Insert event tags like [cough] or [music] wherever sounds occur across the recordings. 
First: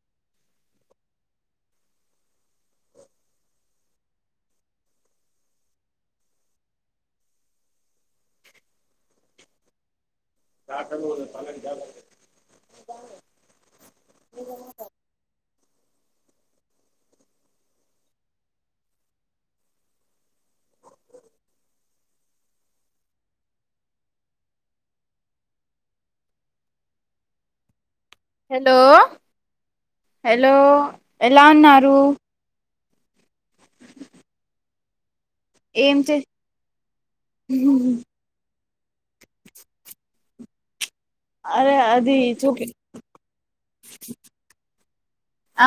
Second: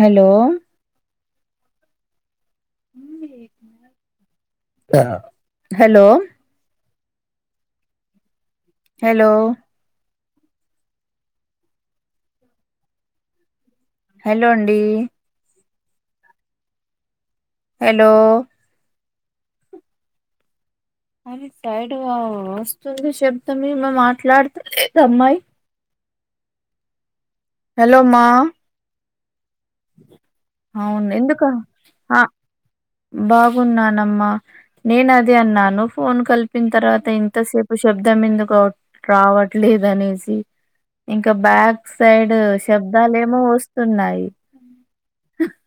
Hello hello hello కాట పాలంాల hello అండి హలో అది సైడ్ వస్తుంది శబ్దం మాట్లాడుతలేదు అమ్మాయి హలో మా హలో హలో అవును ఎలా ఉన్నారు బాగున్నానమ్మ నేను అది అన్నాను ఏం చే ఫోన్ కలిపిన తర్వాత ఇంతసేపు శబ్దం ఎందుకు రావట్లేదు అనేసి ఇంకా అరే బ్యాక్ అది సైడ్ చూపి శబ్దాలేమో వస్తున్నాయి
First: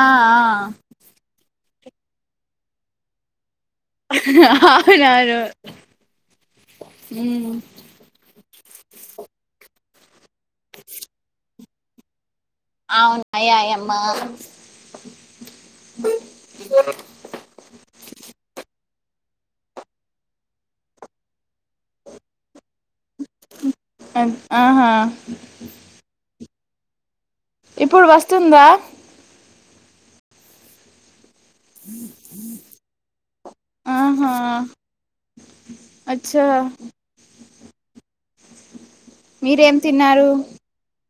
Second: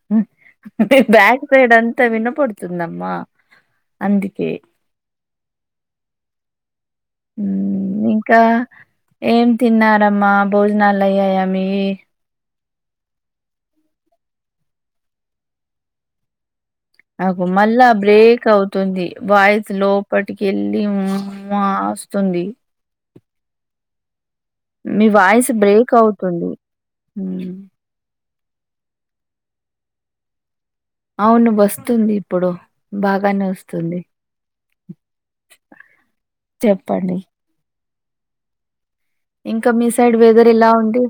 ఆ ఆ బ్యాక్ సైడ్ అంతా వినపడుతుందమ్మా అందుకే అవునారు హ్మ్ ఇంకా ఏం తిన్నారమ్మా భోజనాలు అయ్యాయా మీయి ఆ అయ్యాయమ్మ అగొ మళ్ళా బ్రేక్ అవుతుంది వాయిస్ లోపటికి వెళ్ళి ము వాస్తుంది అ ఆ మీ వాయిస్ బ్రేక్ అవుతుంది ఇప్పుడు వస్తుందా అవును వస్తుంది ఇప్పుడు బాగానే వస్తుంది ఆహా అచ్చా చెప్పండి ఇంకా మీరేం మీ సైడ్ తిన్నారు వెదర్ ఎలా ఉండి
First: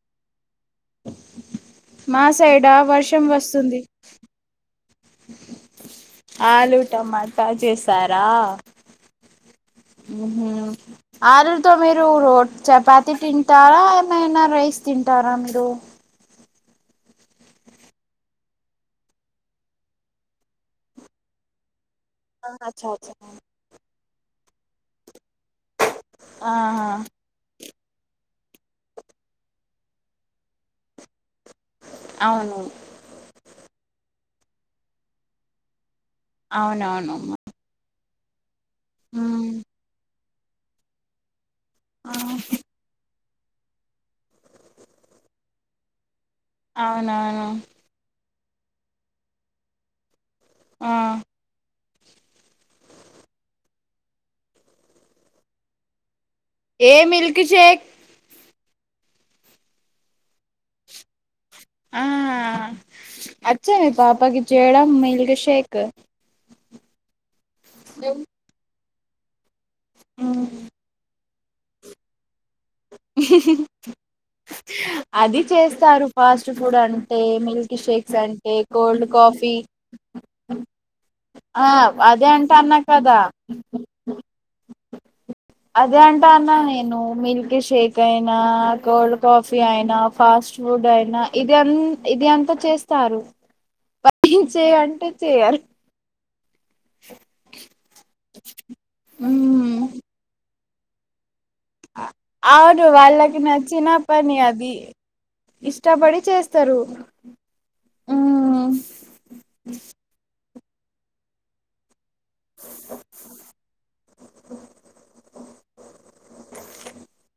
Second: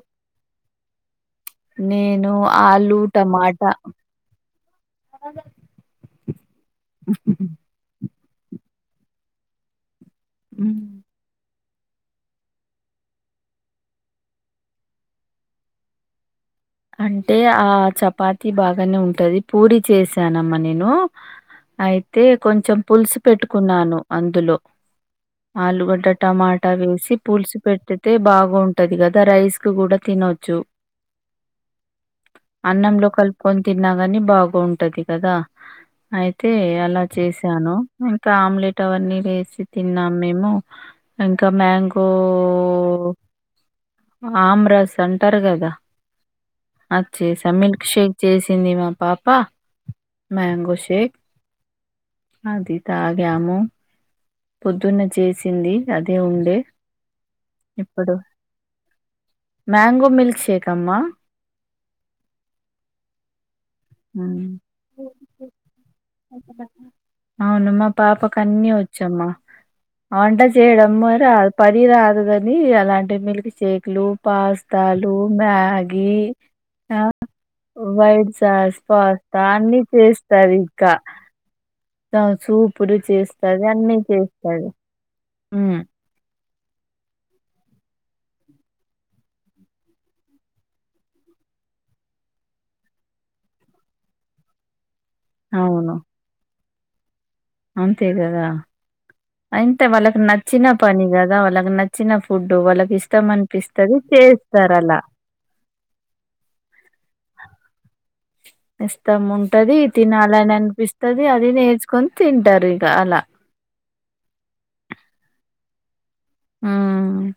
మా నేను సైడా ఆలు వర్షం టమాటా వస్తుంది ఆ ఆలు టమాటా చేసారా హ్మ్ ఆ మీరు రోడ్ చపాతి తింటారా ఏమైనా రైస్ తింటారా మీరు అంటే ఆ చపాతి బాగానే ఉంటది పూరి చేసానమ్మా నేను అయితే కొంచెం పులుసు పెట్టుకున్నాను అందులో ఆలుగడ్డ టమాటా ఆహా వేసి పులుసు పెట్తే బాగుంటది కదా రైస్ కు కూడా తినొచ్చు అవును అన్నంలో కలుపుకొని తిన్నాగాని బాగుంటది కదా అయితే అలా చేసి అవునవునమ్మా ఇచ్చాను ఇంకా ఆమ్లెట్ అవన్నీ ఉమ్, వేసి తిన్నాం మేము ఇంకా మ్యాంగో ఆమ్రాస్ అంటారు కదా అది అవునవును చేశా మిల్క్ షేక్ చేసింది మా పాప మ్యాంగో ఆ షేక్ అది తాగాము పొద్దున్న చేసింది అదే ఉండే ఏ మిల్కీ షేక్ ఇప్పుడు మ్యాంగో మిల్క్ షేక్ అమ్మా ఆ అచ్చా మీ పాపకి హ్మ్ చేయడం మిల్క్ షేక్ అవును మా పాపకు అన్నీ వచ్చమ్మా వంట ఉమ్. చేయడం మరి అ పరి రాదు కానీ అలాంటి మిల్క్ షేకులు పాస్తాలు అది చేస్తారు మ్యాగి ఫాస్ట్ ఫుడ్ ఆ అంటే మిల్క్ షేక్స్ వైట్ అంటే సాస్ కోల్డ్ పాస్త కాఫీ అన్ని చేస్తాది ఇంకా ఆ ఆ, అదే అంటాన్నా సూపులు కదా చేస్తది అన్నీ చేస్తది. హ్మ్ అదే అంటన్న నేను మిల్క్ షేక్ అయినా కోల్డ్ కా ఫీ అయినా ఫాస్ట్ ఫుడ్ అయినా ఇది ఇది అంతా చేస్తారు పై చేయి అంటే అవును [inaudible] అంతే కదా ఉమ్. అంటే వాళ్ళకి నచ్చిన పని కదా వాళ్ళకి నచ్చిన ఫుడ్డు అవును వాళ్ళకి ఇష్టం నచ్చిన అనిపిస్తది పని అది చేస్తరు అలా ఇష్టపడి చేస్తారు హ్మ్ ఇష్టముంటది తినాలని అనిపిస్తది అది నేర్చుకొని తింటారు ఇక అలా హ్మ్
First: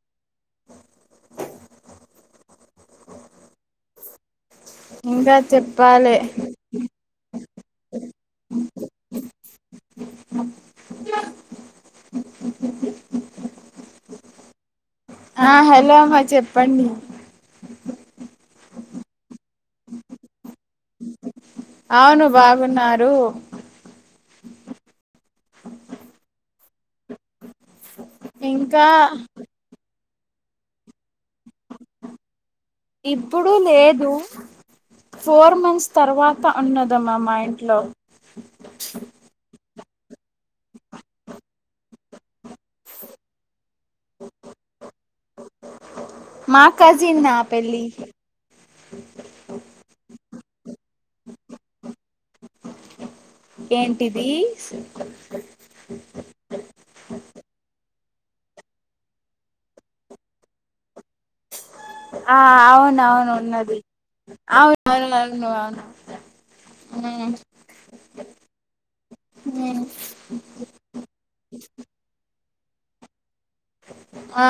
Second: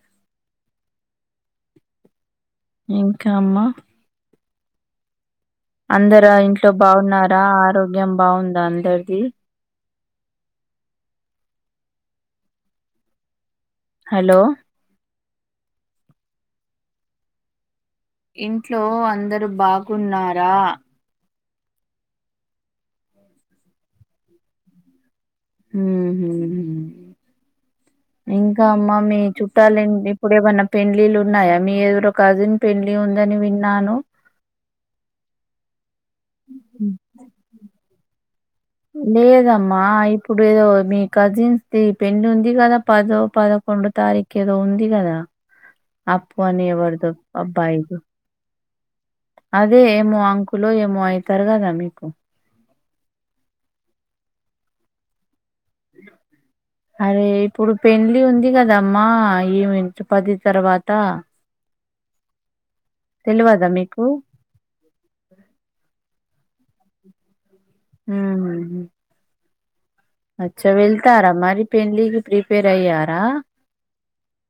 ఇంకా అమ్మా ఇంకా చెప్ అందరు ఆ ఇంట్లో బాగున్నారా ఆరోగ్యం బాగుందా అందరిది హలో ఆ హలో అమ్మా చెప్పండి ఇంట్లో అందరు బాగున్నారా అవును బాగున్నారు హ్మ్ ఇంకా అమ్మా మీ చుట్టాలండి ఇప్పుడు ఏమైన్నా పెండ్లిలు ఉన్నాయా మీ ఎవరో కజిన్ పెళ్లి ఉంది అని ఇప్పుడు విన్నాను లేదు ఫోర్ మంత్స్ తర్వాత ఉన్నదమా మా ఇంట్లో లేదమ్మా ఇప్పుడు ఏదో మీ కజిన్స్ ది పెళ్లి ఉంది కదా పదో పదకొండు తారీఖేదో ఉంది కదా అప్పు అని ఎవరిదో అబ్బాయిది స [inaudible] అదే ఏమో అంకులో ఏమో అయితరు కదా మీకు ఏంటిది అరే ఇప్పుడు పెళ్లి ఉంది కదమ్మా ఏమి పది తర్వాత ఆ అవునవును తెలియదా ఉన్నది మీకు అవునవును అవును హ్మ్ హ్మ్ హ్మ్ అచ్చా వెళ్తారా మరి పెండ్లికి ప్రిపేర్ అయ్యారా ఆ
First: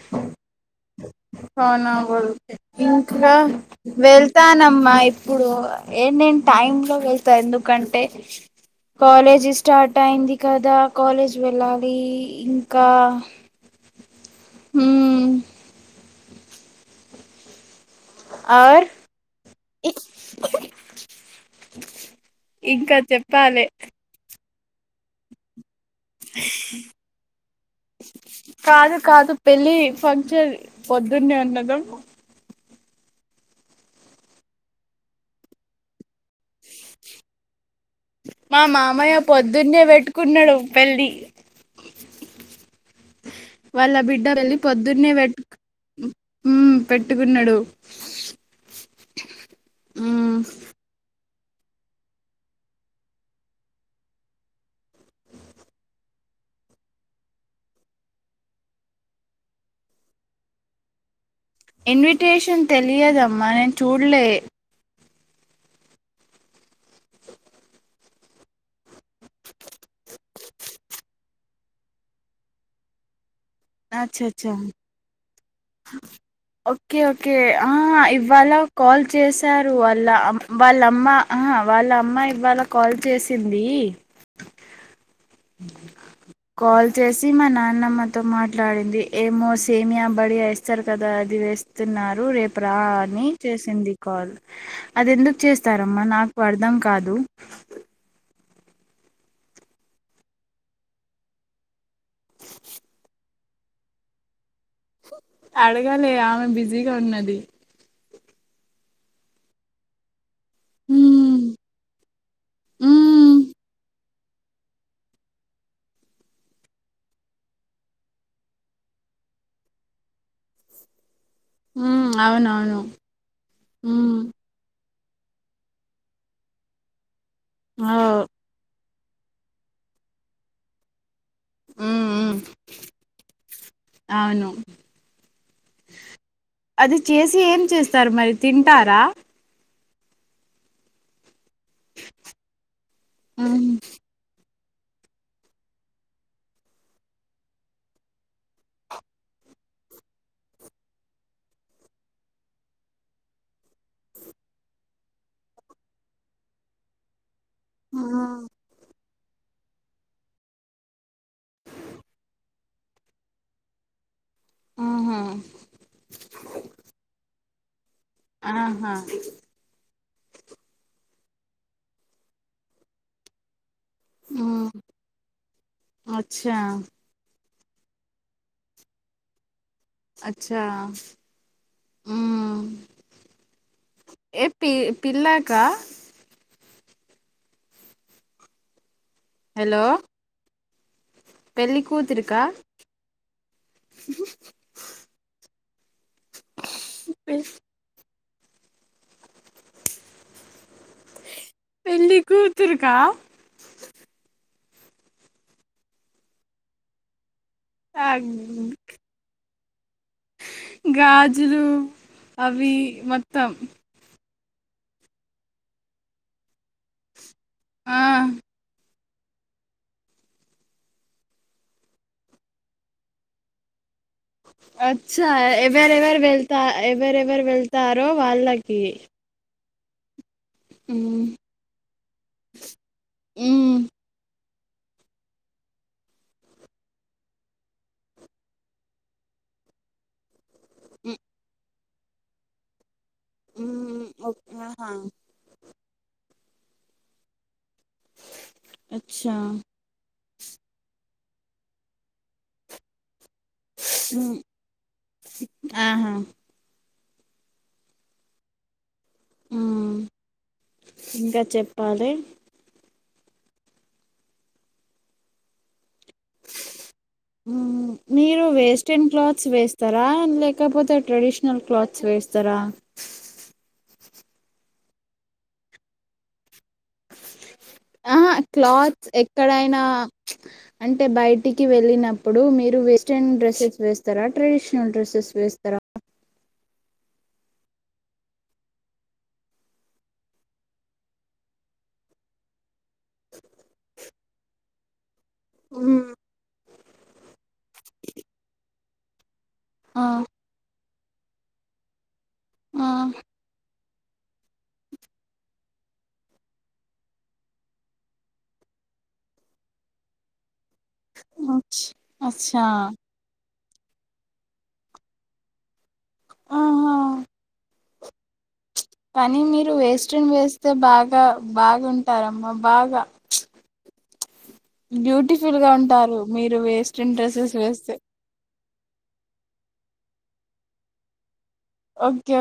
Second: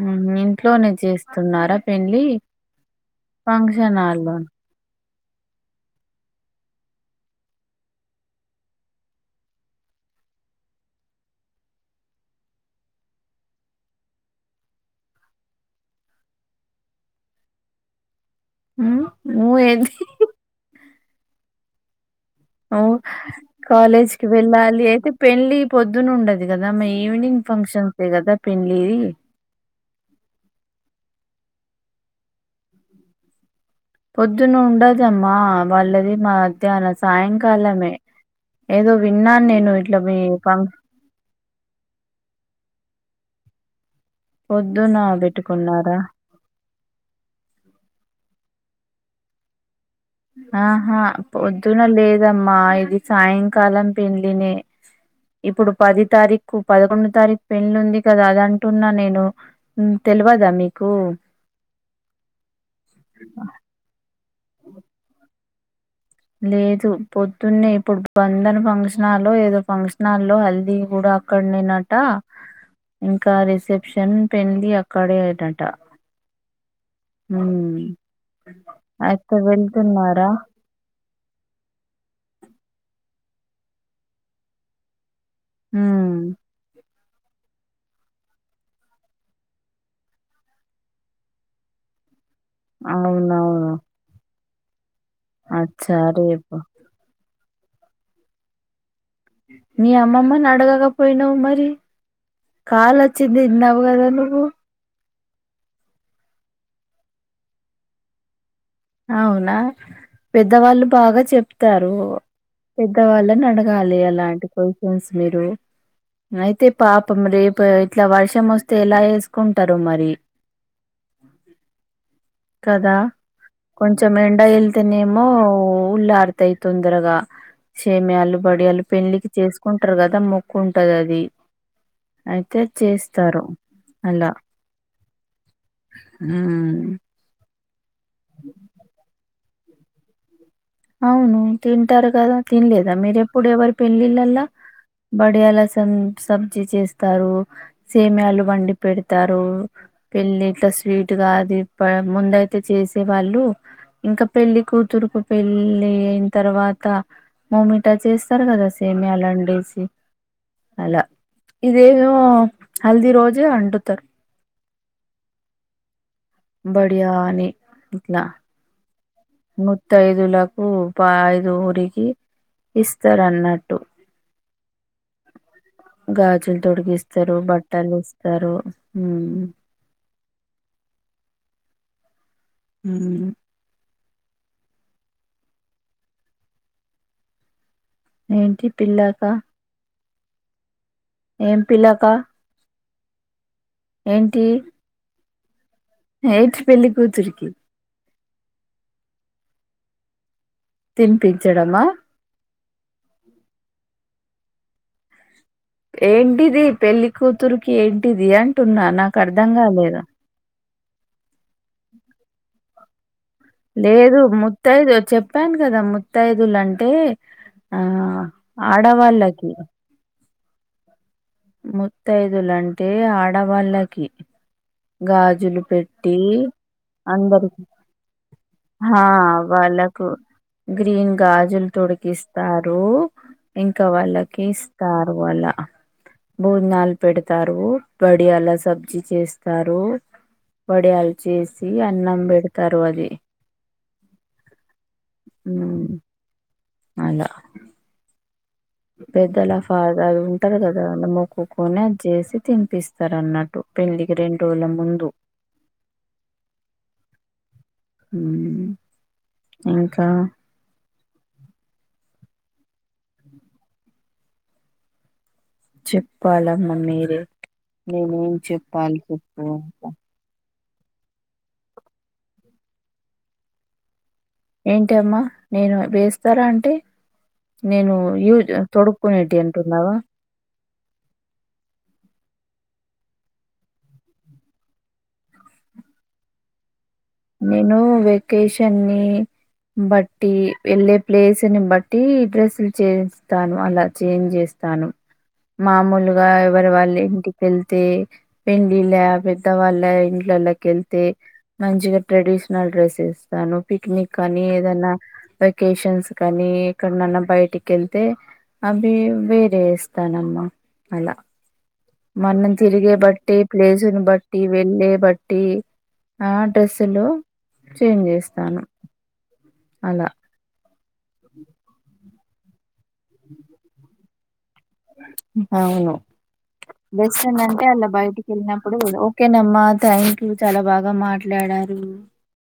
హ్మ్ ఇంట్లోనే చేస్తా ఇంకా ఫంక్షన్ హాల్లో వెళ్తానమ్మా ఇప్పుడు ఏటంటే టైమ్ లో వెళ్తా ఎందుకంటే కాలేజీ స్టార్ట్ అయింది కదా కాలేజ్ వెళ్ళాలి ఇంకా హ్మ్ ఆర్. నువ్వేది అవ్ ఇంకా చెప్పాలి కాలేజ్కి వెళ్ళాలి అయితే పెళ్లి పొద్దున ఉండదు కదా మా ఈవినింగ్ ఫంక్షన్సే కదా పెళ్లీ కాదు కాదు పెళ్ళి ఫంక్షన్ పొద్దున్నే ఉన్నదమ్మ పొద్దున్న ఉండదమ్మా వాళ్ళది మధ్యాహ్నం సాయంకాలమే మా ఏదో మామయ్య విన్నాను నేను పొద్దున్నే ఇట్లా మీ పెట్టుకున్నాడు ఫం పెళ్లి వాళ్ళ బిడ్డ పెళ్లి పొద్దున పొద్దున్నే పెట్టు పెట్టుకున్నారా హ్మ్ పెట్టుకున్నాడు హ్మ్ ఆహా పొద్దున లేదమ్మా ఇది సాయంకాలం పెండ్లినే ఇప్పుడు పది తారీఖు పదకొండు తారీఖు పెళ్లి ఉంది కదా అది అంటున్నా నేను తెలవదా మీకు ఇన్విటేషన్ తెలియదమ్మా నేను చూడలే [unintelligible] లేదు పొద్దున్నే ఇప్పుడు బంధన ఫంక్షనాలో ఏదో ఫంక్షనాల్లో హల్దీ కూడా అక్కడనేనట ఇంకా రిసెప్షన్ అచ్చచ్చా పెండ్లి అక్కడేనట ఓకే ఓకే ఉమ్ ఇవాళ ఆ కాల్ అయితే చేశారు వాళ్ళ వెళ్తున్నారా అ వాళ్ళమ్మ ఆ వాళ్ళ అమ్మ ఇవాళ కాల్ చేసింది ఉమ్ కాల్ చేసి మా నాన్నమ్మతో మాట్లాడింది ఏమో సేమియా బడియా వేస్తారు కదా అది వే న్నారు రేపు ప్రాణి అవునవును చేసింది కాల్ అది ఎందుకు అచ్చా చేస్తారమ్మా నాకు రేపు అర్థం కా కాదు మీ అమ్మమ్మని అడగకపోయినావ మరి కాల్ వచ్చింది ఇన్నావు కదా నువ్వు అడగాలి ఆమె బిజీగా ఉన్నది అవునా పెద్దవాళ్ళు బాగా మ్మ్ చెప్తారు మ్మ్ పెద్దవాళ్ళని అడగాలి అలాంటి బై చాన్స్ మీరు అయితే పాపం రేపు ఇట్లా వర్షం వస్తే ఎలా చేసుకుంటారో మరి అ ఉ అవునవును కొంచెం మ్మ్ ఎండ వెళ్తేనేమో ఉల్లారుతాయి తొందరగా మ్మ్ సేమియాలు వడియాల పిండికి చేసుకుంటారు కదా మొక్కు ఉంటది అది మ్మ్ అయితే చేస్తారు అలా అవును ఉమ్ అది చేసి ఏం చేస్తారు మరి తింటారా అవును తింటారు కదా తినలేదా మీరెప్పుడు ఎవరి పెళ్ళిళ్ళలా బడియాల సం సబ్జీ చేస్తారు సేమయాలు వండి పెడతారు పెళ్ళింట స్వీట్గా తిప్పడం ముందయితే చేసే వాళ్ళు ఇంకా పెళ్ళి కూతురు కు పెళ్ళి అయిన తర్వాత మమిటా చేస్తారు కదా సేమియాలాండేసి అలా ఇదేమో హల్ది రోజే వండుతారు ఆహా బడియాని ఇట్లా ఆహా ముత్తైదులకు ఐదు ఊరికి ఇస్తారున్నట్టు అచ్చా గాజులు తొడిగిస్తారు బట్టలిస్తారు అచ్చా ఉమ్ ఉమ్ ఏ పి పిల్లాకా దేనికి పిల్లాక హలో ఏం పెళ్ళి పిల్లాక కూతురికా ఏంటి ఎయిడ్స్ పెళ్ళి పె- కూతురికి తినిపించడమా పెళ్ళి కూతురికా ఏంటిది పెళ్లి కూతురుకి ఆ, ఏంటిది అంటున్నా నాకు అర్ధం కాలేదు గాజులు అవి మొత్తం లేదు ముత్తైదు చెప్పాను కదా ముత్తైదులు అంటే ఆ ఆడవాల్లకి ముత్తైదులు అంటే ఆడవాళ్ళకి అచ్చ గాజులు ఎవరెఎవ పెట్టి వెళ్త ఎవరె ఎవరు అందరికి వెళ్తారో వాళ్ల్ హా వాళ్ళకు గ్రీన్ మ్మ్. గాజులు తొడిగి ఇస్తారు మ్మ్. ఇంకా వాళ్ళకి కారువల్ల భోజనాలు పెడతారు బడియాల సబ్జీ చేస్తారు వడియాలు చేసి అన్నం పెడతారు అది ఊఉ ఒ అహా అలొ అచ్చా పెద్దల ఫాదర్ ఉంటరు కదా మొక్కుకొని అది చేసి తినిపిస్తారు అన్నట్టు పెళ్ళికి రెండు రోజుల ముందు ఆహా ఉ మ్మ్ ఇంకా ఇంకా చెప్పాలి చెప్ నేనేం మీరు చెప్పాలి వేస్టన్ చెప్పు క్లాత్స్ ఇంకా వేస్తారా లేక్ లేకపోతే ట్రెడిషనల్ క్లాత్స్ వేస్తరా ఏంటి అమ్మా నేను ఇప్పుడు వేస్తారా అంటే నేను ఆహా యూజ్ క్లాత్స్ తొడుక్కునేటివి ఎక్కడైనా అంటున్నావా [inaudible] అంటే బయటికి వెళ్ళినప్పుడు మీరు వెస్ట్రన్ డ్రెసెస్ వేస్తరా ట్రెడిషనల్ డ్రెస్సెస్ వేస్తారా నేను వెకేషన్నీ బట్టి వెళ్ళే ప్లేస్ని బట్టి డ్రెస్సులు చేయిస్తాను అలా చేంజ్ చేస్ తాను మ్మ్ మామూలుగా ఎవరి వాళ్ళ ఇంటికెళ్తే పెండ్లిలా వద్దావాల్ళ ఆ ఇంట్లోళ్ళకెళ్తే మంచిగ ట్రెడిషనల్ ఆ డ్రెస్ ఏస్తాను పిక్నిక్ అని ఏదన్నా వెకేషన్స్ కానీ ఎక్కడనన్న బయటికి వెళ్తే అభి వేరే ఏస్తానమ్మ అలా అచ్ మొన్న అచ్చా తిరిగే బట్టి ప్లేసుని బట్టి వెళ్ళే బట్టి ఆ ఆహా డ్రెస్సులు చేంజ్ చేస్తాను కానీ మీరు అలా వేస్టన్ వేస్తే బాగా బాగుంటారమ్మా బాగా బ్యూటిఫుల్గా అవును ఉంటారు మీరు వేస్ట్రన్ డ్రెస్సెస్ వేస్తే నప్పుడు ఓకేనమ్మా థ్యాంక్ యూ చాలా బాగా మాట్లాడారు జో